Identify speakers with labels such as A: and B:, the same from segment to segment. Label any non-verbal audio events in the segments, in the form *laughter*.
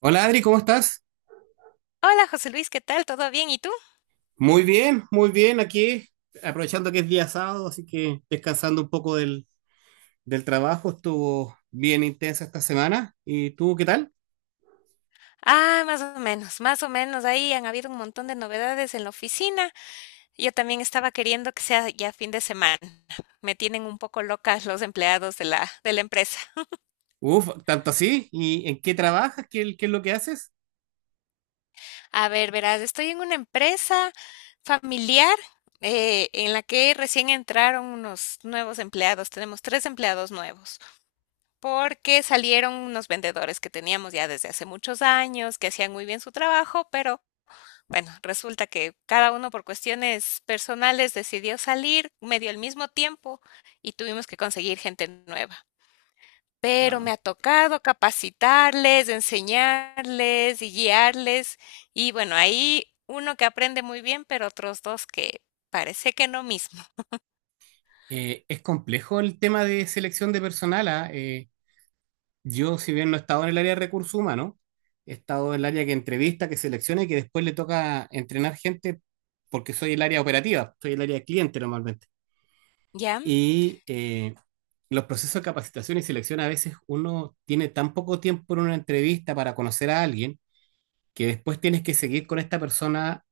A: Hola Adri, ¿cómo estás?
B: Hola José Luis, ¿qué tal? ¿Todo bien? ¿Y tú?
A: Muy bien aquí, aprovechando que es día sábado, así que descansando un poco del trabajo, estuvo bien intensa esta semana. ¿Y tú qué tal?
B: Ah, más o menos, más o menos. Ahí han habido un montón de novedades en la oficina. Yo también estaba queriendo que sea ya fin de semana. Me tienen un poco locas los empleados de la empresa.
A: Uf, tanto así. ¿Y en qué trabajas? ¿Qué es lo que haces?
B: A ver, verás, estoy en una empresa familiar en la que recién entraron unos nuevos empleados. Tenemos tres empleados nuevos porque salieron unos vendedores que teníamos ya desde hace muchos años, que hacían muy bien su trabajo, pero bueno, resulta que cada uno por cuestiones personales decidió salir medio al mismo tiempo y tuvimos que conseguir gente nueva. Pero me
A: Ah,
B: ha tocado capacitarles, enseñarles y guiarles. Y bueno, ahí uno que aprende muy bien, pero otros dos que parece que no mismo.
A: es complejo el tema de selección de personal. Yo, si bien no he estado en el área de recursos humanos, he estado en el área que entrevista, que selecciona y que después le toca entrenar gente porque soy el área operativa, soy el área de cliente normalmente.
B: ¿Ya?
A: Y los procesos de capacitación y selección a veces uno tiene tan poco tiempo en una entrevista para conocer a alguien que después tienes que seguir con esta persona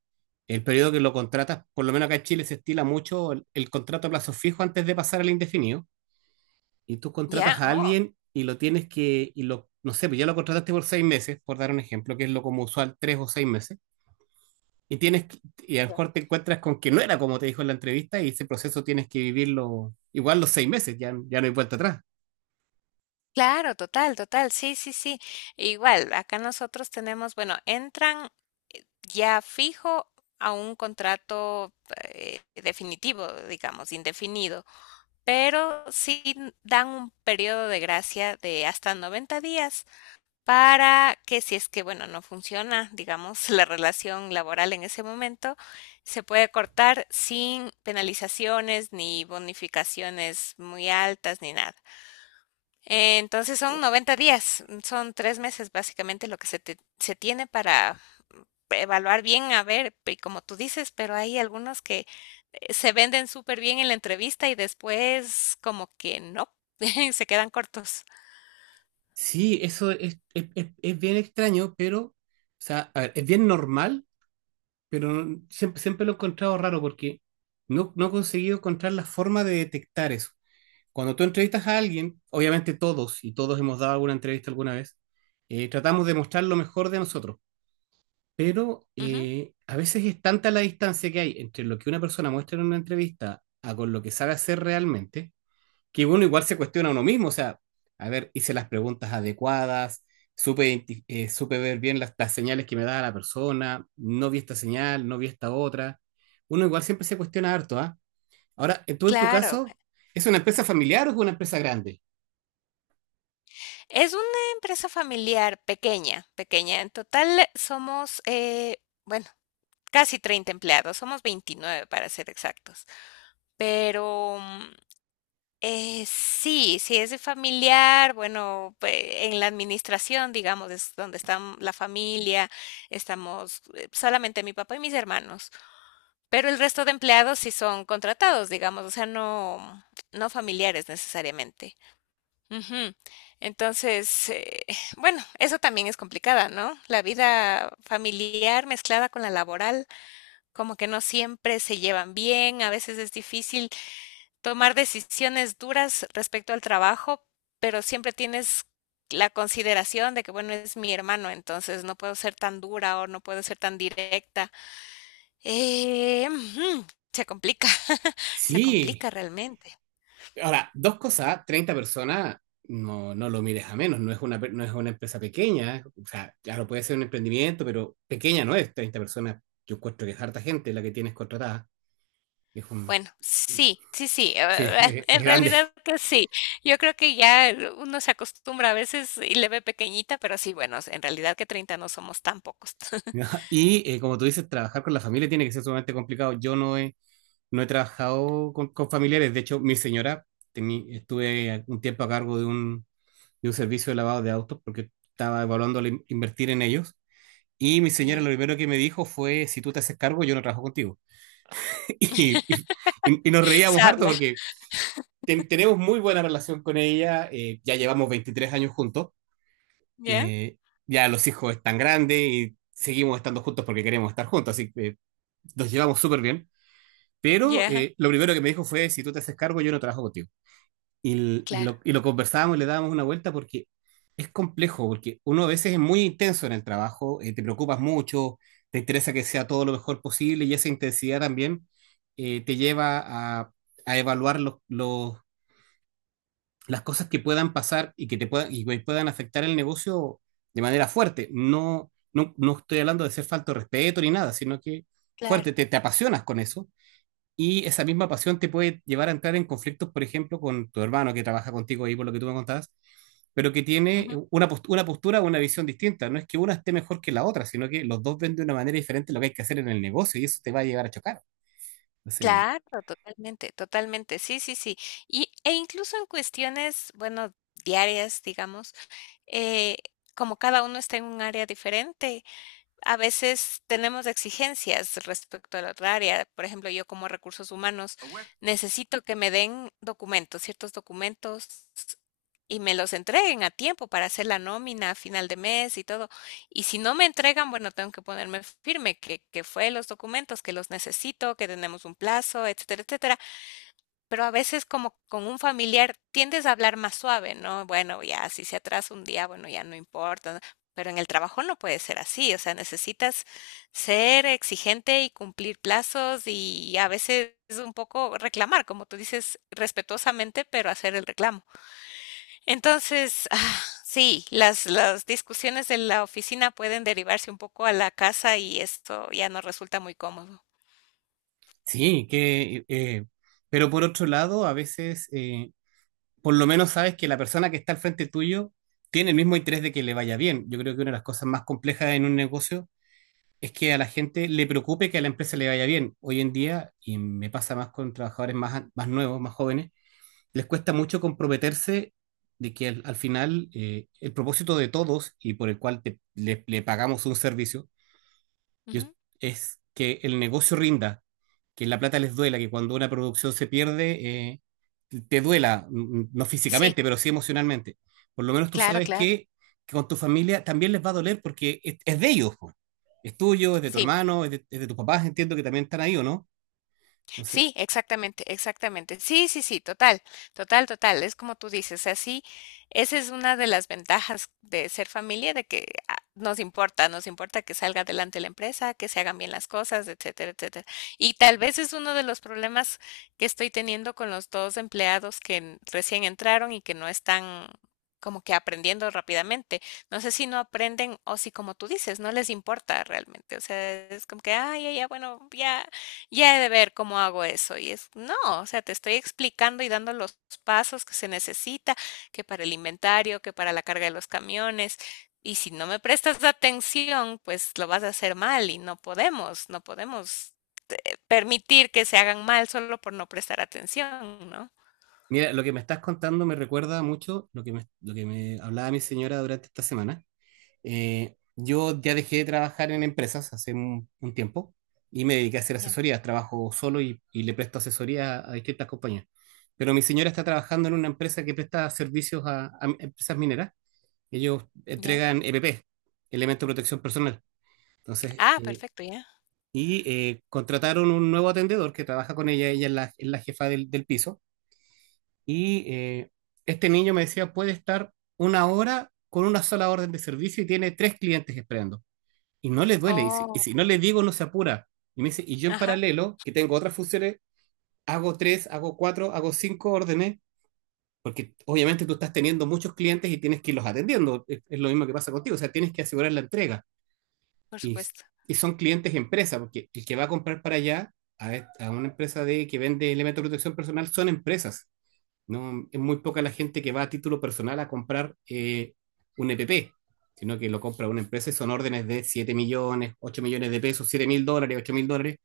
A: el periodo que lo contratas. Por lo menos acá en Chile se estila mucho el contrato a plazo fijo antes de pasar al indefinido. Y tú
B: ¿Ya?
A: contratas a
B: Oh.
A: alguien y lo tienes que, y lo, no sé, pues ya lo contrataste por 6 meses, por dar un ejemplo, que es lo como usual, 3 o 6 meses. Y tienes que- y a lo
B: Ya.
A: mejor te encuentras con que no era como te dijo en la entrevista y ese proceso tienes que vivirlo igual los 6 meses, ya, ya no hay vuelta atrás.
B: Claro, total, total, sí, sí, sí. Igual, acá nosotros tenemos, bueno, entran ya fijo a un contrato definitivo, digamos, indefinido, pero sí dan un periodo de gracia de hasta 90 días para que si es que, bueno, no funciona, digamos, *laughs* la relación laboral en ese momento, se puede cortar sin penalizaciones ni bonificaciones muy altas ni nada. Entonces son 90 días, son 3 meses básicamente lo que se tiene para evaluar bien, a ver, y como tú dices, pero hay algunos que se venden súper bien en la entrevista y después como que no, *laughs* se quedan cortos.
A: Sí, eso es bien extraño, pero, o sea, a ver, es bien normal, pero siempre, siempre lo he encontrado raro porque no he conseguido encontrar la forma de detectar eso. Cuando tú entrevistas a alguien, obviamente todos, y todos hemos dado alguna entrevista alguna vez, tratamos de mostrar lo mejor de nosotros, pero
B: Ujú.
A: a veces es tanta la distancia que hay entre lo que una persona muestra en una entrevista a con lo que sabe hacer realmente, que uno igual se cuestiona a uno mismo, o sea, a ver, hice las preguntas adecuadas, supe, supe ver bien las señales que me daba la persona, no vi esta señal, no vi esta otra. Uno igual siempre se cuestiona harto, ¿ah? Ahora, tú en tu
B: Claro,
A: caso, ¿es una empresa familiar o es una empresa grande?
B: es una empresa familiar pequeña, pequeña. En total somos, bueno, casi 30 empleados, somos 29 para ser exactos, pero sí, si es de familiar, bueno, pe- en la administración, digamos, es donde está la familia, estamos solamente mi papá y mis hermanos, pero el resto de empleados sí son contratados, digamos, o sea, no, no familiares necesariamente. Ujú. Entonces, *laughs* *sighs* bueno, eso también es complicada, ¿no? La vida familiar mezclada con la laboral, como que no siempre se llevan bien, a veces es difícil tomar decisiones duras respecto al trabajo, pero siempre tienes la consideración de que, bueno, es mi hermano, entonces no puedo ser tan dura o no puedo ser tan directa. Eh, mm, se complica, *laughs* se
A: Sí.
B: complica realmente.
A: Ahora, dos cosas, ¿ah? 30 personas, no, no lo mires a menos, no es una, no es una empresa pequeña, o sea, claro, puede ser un emprendimiento, pero pequeña no es, 30 personas, yo encuentro que es harta gente la que tienes contratada, es un,
B: Bueno, sí, sí, sí,
A: sí,
B: *laughs*
A: es
B: en
A: grande.
B: realidad que sí. Yo creo que ya uno se acostumbra a veces y le ve pequeñita, pero sí, bueno, en realidad que 30 no somos tan pocos.
A: ¿No?
B: *laughs*
A: Y como tú dices, trabajar con la familia tiene que ser sumamente complicado. Yo no he, no he trabajado con familiares. De hecho, mi señora, estuve un tiempo a cargo de un servicio de lavado de autos porque estaba evaluando invertir en ellos. Y mi señora lo
B: Ya.
A: primero que me dijo fue, si tú te haces cargo, yo no trabajo contigo. *laughs* Y, y nos reíamos harto
B: Sabia,
A: porque tenemos muy buena relación con ella. Ya llevamos 23 años juntos.
B: ya,
A: eh, ya los hijos están grandes y seguimos estando juntos porque queremos estar juntos, así que nos llevamos súper bien. Pero
B: ya.
A: lo primero que me dijo fue, si tú te haces cargo, yo no trabajo contigo. Y,
B: Claro,
A: y lo conversábamos y le dábamos una vuelta porque es complejo, porque uno a veces es muy intenso en el trabajo, te preocupas mucho, te interesa que sea todo lo mejor posible y esa intensidad también te lleva a, a evaluar las cosas que puedan pasar y que te puedan, y que puedan afectar el negocio de manera fuerte. No, no, no estoy hablando de ser falto de respeto ni nada, sino que
B: claro.
A: fuerte, te apasionas con eso y esa misma pasión te puede llevar a entrar en conflictos, por ejemplo, con tu hermano que trabaja contigo ahí, por lo que tú me contabas, pero que tiene una, una postura o una visión distinta. No es que una esté mejor que la otra, sino que los dos ven de una manera diferente lo que hay que hacer en el negocio y eso te va a llevar a chocar. Entonces,
B: Claro, totalmente, totalmente. Sí, sí, sí. Y, e incluso en cuestiones, bueno, diarias, digamos, eh, como cada uno está en un área diferente, a veces tenemos exigencias respecto a la otra área. Por ejemplo, yo como recursos humanos necesito que me den documentos, ciertos documentos y me los entreguen a tiempo para hacer la nómina a final de mes y todo. Y si no me entregan, bueno, tengo que ponerme firme que fue los documentos, que los necesito, que tenemos un plazo, etcétera, etcétera, pero a veces como con un familiar tiendes a hablar más suave, ¿no? Bueno, ya si se atrasa un día, bueno, ya no importa, ¿no? Pero en el trabajo no puede ser así, o sea, necesitas ser exigente y cumplir plazos y a veces un poco reclamar, como tú dices, respetuosamente, pero hacer el reclamo. Entonces, ah, sí, las discusiones de la oficina pueden derivarse un poco a la casa y esto ya no resulta muy cómodo.
A: sí, pero por otro lado, a veces, por lo menos sabes que la persona que está al frente tuyo tiene el mismo interés de que le vaya bien. Yo creo que una de las cosas más complejas en un negocio es que a la gente le preocupe que a la empresa le vaya bien. Hoy en día, y me pasa más con trabajadores más, más nuevos, más jóvenes, les cuesta mucho comprometerse de que al final el propósito de todos y por el cual le pagamos un servicio yo-
B: Ujú.
A: es que el negocio rinda, que la plata les duela, que cuando una producción se pierde, te duela, mm, no
B: Sí,
A: físicamente, pero sí emocionalmente. Por lo menos tú
B: claro,
A: sabes
B: claro.
A: que con tu familia también les va a doler porque es de ellos, po. Es tuyo, es de tu
B: Sí.
A: hermano, es de tus papás, entiendo que también están ahí, ¿o no? Entonces,
B: Sí, exactamente, exactamente. Sí, sí, sí, total, total, total. Es como tú dices, así, esa es una de las ventajas de ser familia, de que ah, nos importa que salga adelante la empresa, que se hagan bien las cosas, etcétera, etcétera. Y tal vez es uno de los problemas que estoy teniendo con los dos empleados que en- recién entraron y que no están como que aprendiendo rápidamente. No sé si no aprenden o si, como tú dices, no les importa realmente. O sea, es como que, ay, ya, ya, bueno, ya ya he de ver cómo hago eso. Y es, no, o sea, te estoy explicando y dando los pasos que se necesita, que para el inventario, que para la carga de los camiones. Y si no me prestas atención, pues lo vas a hacer mal y no podemos permitir que se hagan mal solo por no prestar atención, ¿no?
A: mira, lo que me estás contando me recuerda mucho lo que me hablaba mi señora durante esta semana. Yo ya dejé de trabajar en empresas hace un tiempo y me dediqué a hacer
B: Ya,
A: asesorías. Trabajo solo y le presto asesoría a, distintas compañías. Pero mi señora está trabajando en una empresa que presta servicios a empresas mineras. Ellos
B: ya.
A: entregan EPP, Elemento de Protección Personal. Entonces,
B: Ah, perfecto, ya.
A: y contrataron un nuevo atendedor que trabaja con ella. Ella es la jefa del piso. Y este niño me decía, puede estar una hora con una sola orden de servicio y tiene tres clientes esperando y no le duele. Y
B: Oh,
A: si no le digo, no se apura. Y me dice, y yo en
B: ajá,
A: paralelo, que tengo otras funciones, hago tres, hago cuatro, hago cinco órdenes, porque obviamente tú estás teniendo muchos clientes y tienes que irlos atendiendo. Es lo mismo que pasa contigo, o sea, tienes que asegurar la entrega.
B: por
A: Y,
B: supuesto.
A: y son clientes empresa, porque el que va a comprar para allá, a una empresa de, que vende elementos de protección personal, son empresas. No, es muy poca la gente que va a título personal a comprar un EPP, sino que lo compra una empresa y son órdenes de 7 millones, 8 millones de pesos, 7.000 dólares, 8.000 dólares,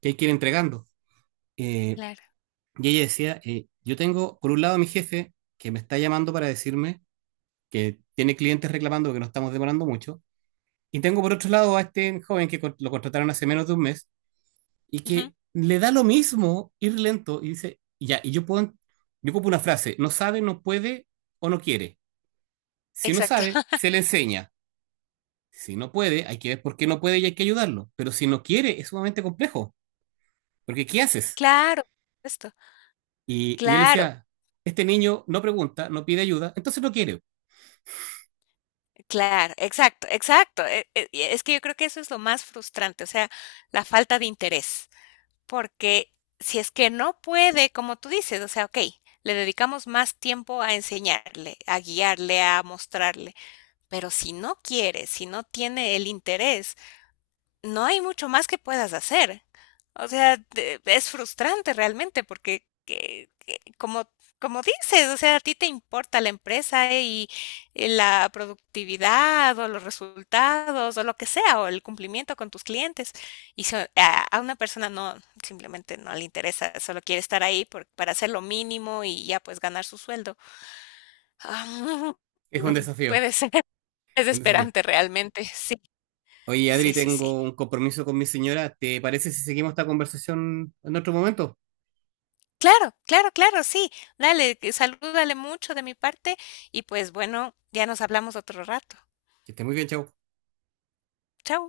A: que hay que ir entregando. Eh,
B: Claro.
A: y ella decía, yo tengo por un lado a mi jefe que me está llamando para decirme que tiene clientes reclamando que no estamos demorando mucho, y tengo por otro lado a este joven que lo contrataron hace menos de un mes, y
B: Ujú.
A: que le da lo mismo ir lento y dice, ya, y yo puedo, yo pongo una frase, no sabe, no puede o no quiere. Si no
B: Exacto.
A: sabe,
B: *laughs*
A: se le enseña. Si no puede, hay que ver por qué no puede y hay que ayudarlo. Pero si no quiere, es sumamente complejo, porque ¿qué haces?
B: Claro, por supuesto.
A: Y yo le
B: Claro,
A: decía, este niño no pregunta, no pide ayuda, entonces no quiere.
B: claro, exacto, exacto. E- e- y es que yo creo que eso es lo más frustrante, o sea, la falta de interés, porque si es que no puede, como tú dices, o sea, ok, le dedicamos más tiempo a enseñarle, a guiarle, a mostrarle, pero si no quiere, si no tiene el interés, no hay mucho más que puedas hacer. O sea, te- es frustrante realmente porque, que- como, como dices, o sea, a ti te importa la empresa y la productividad o los resultados o lo que sea, o el cumplimiento con tus clientes. Y so- a una persona no, simplemente no le interesa, solo quiere estar ahí por- para hacer lo mínimo y ya pues ganar su sueldo. Ah,
A: Es un
B: *laughs*
A: desafío,
B: puede ser *laughs*
A: es un desafío.
B: desesperante realmente, sí,
A: Oye, Adri,
B: sí, sí, sí.
A: tengo un compromiso con mi señora. ¿Te parece si seguimos esta conversación en otro momento?
B: Claro, claro, claro, sí. Dale, que salúdale mucho de mi parte y, pues, bueno, ya nos hablamos otro rato.
A: Que esté muy bien, chao.
B: Chao.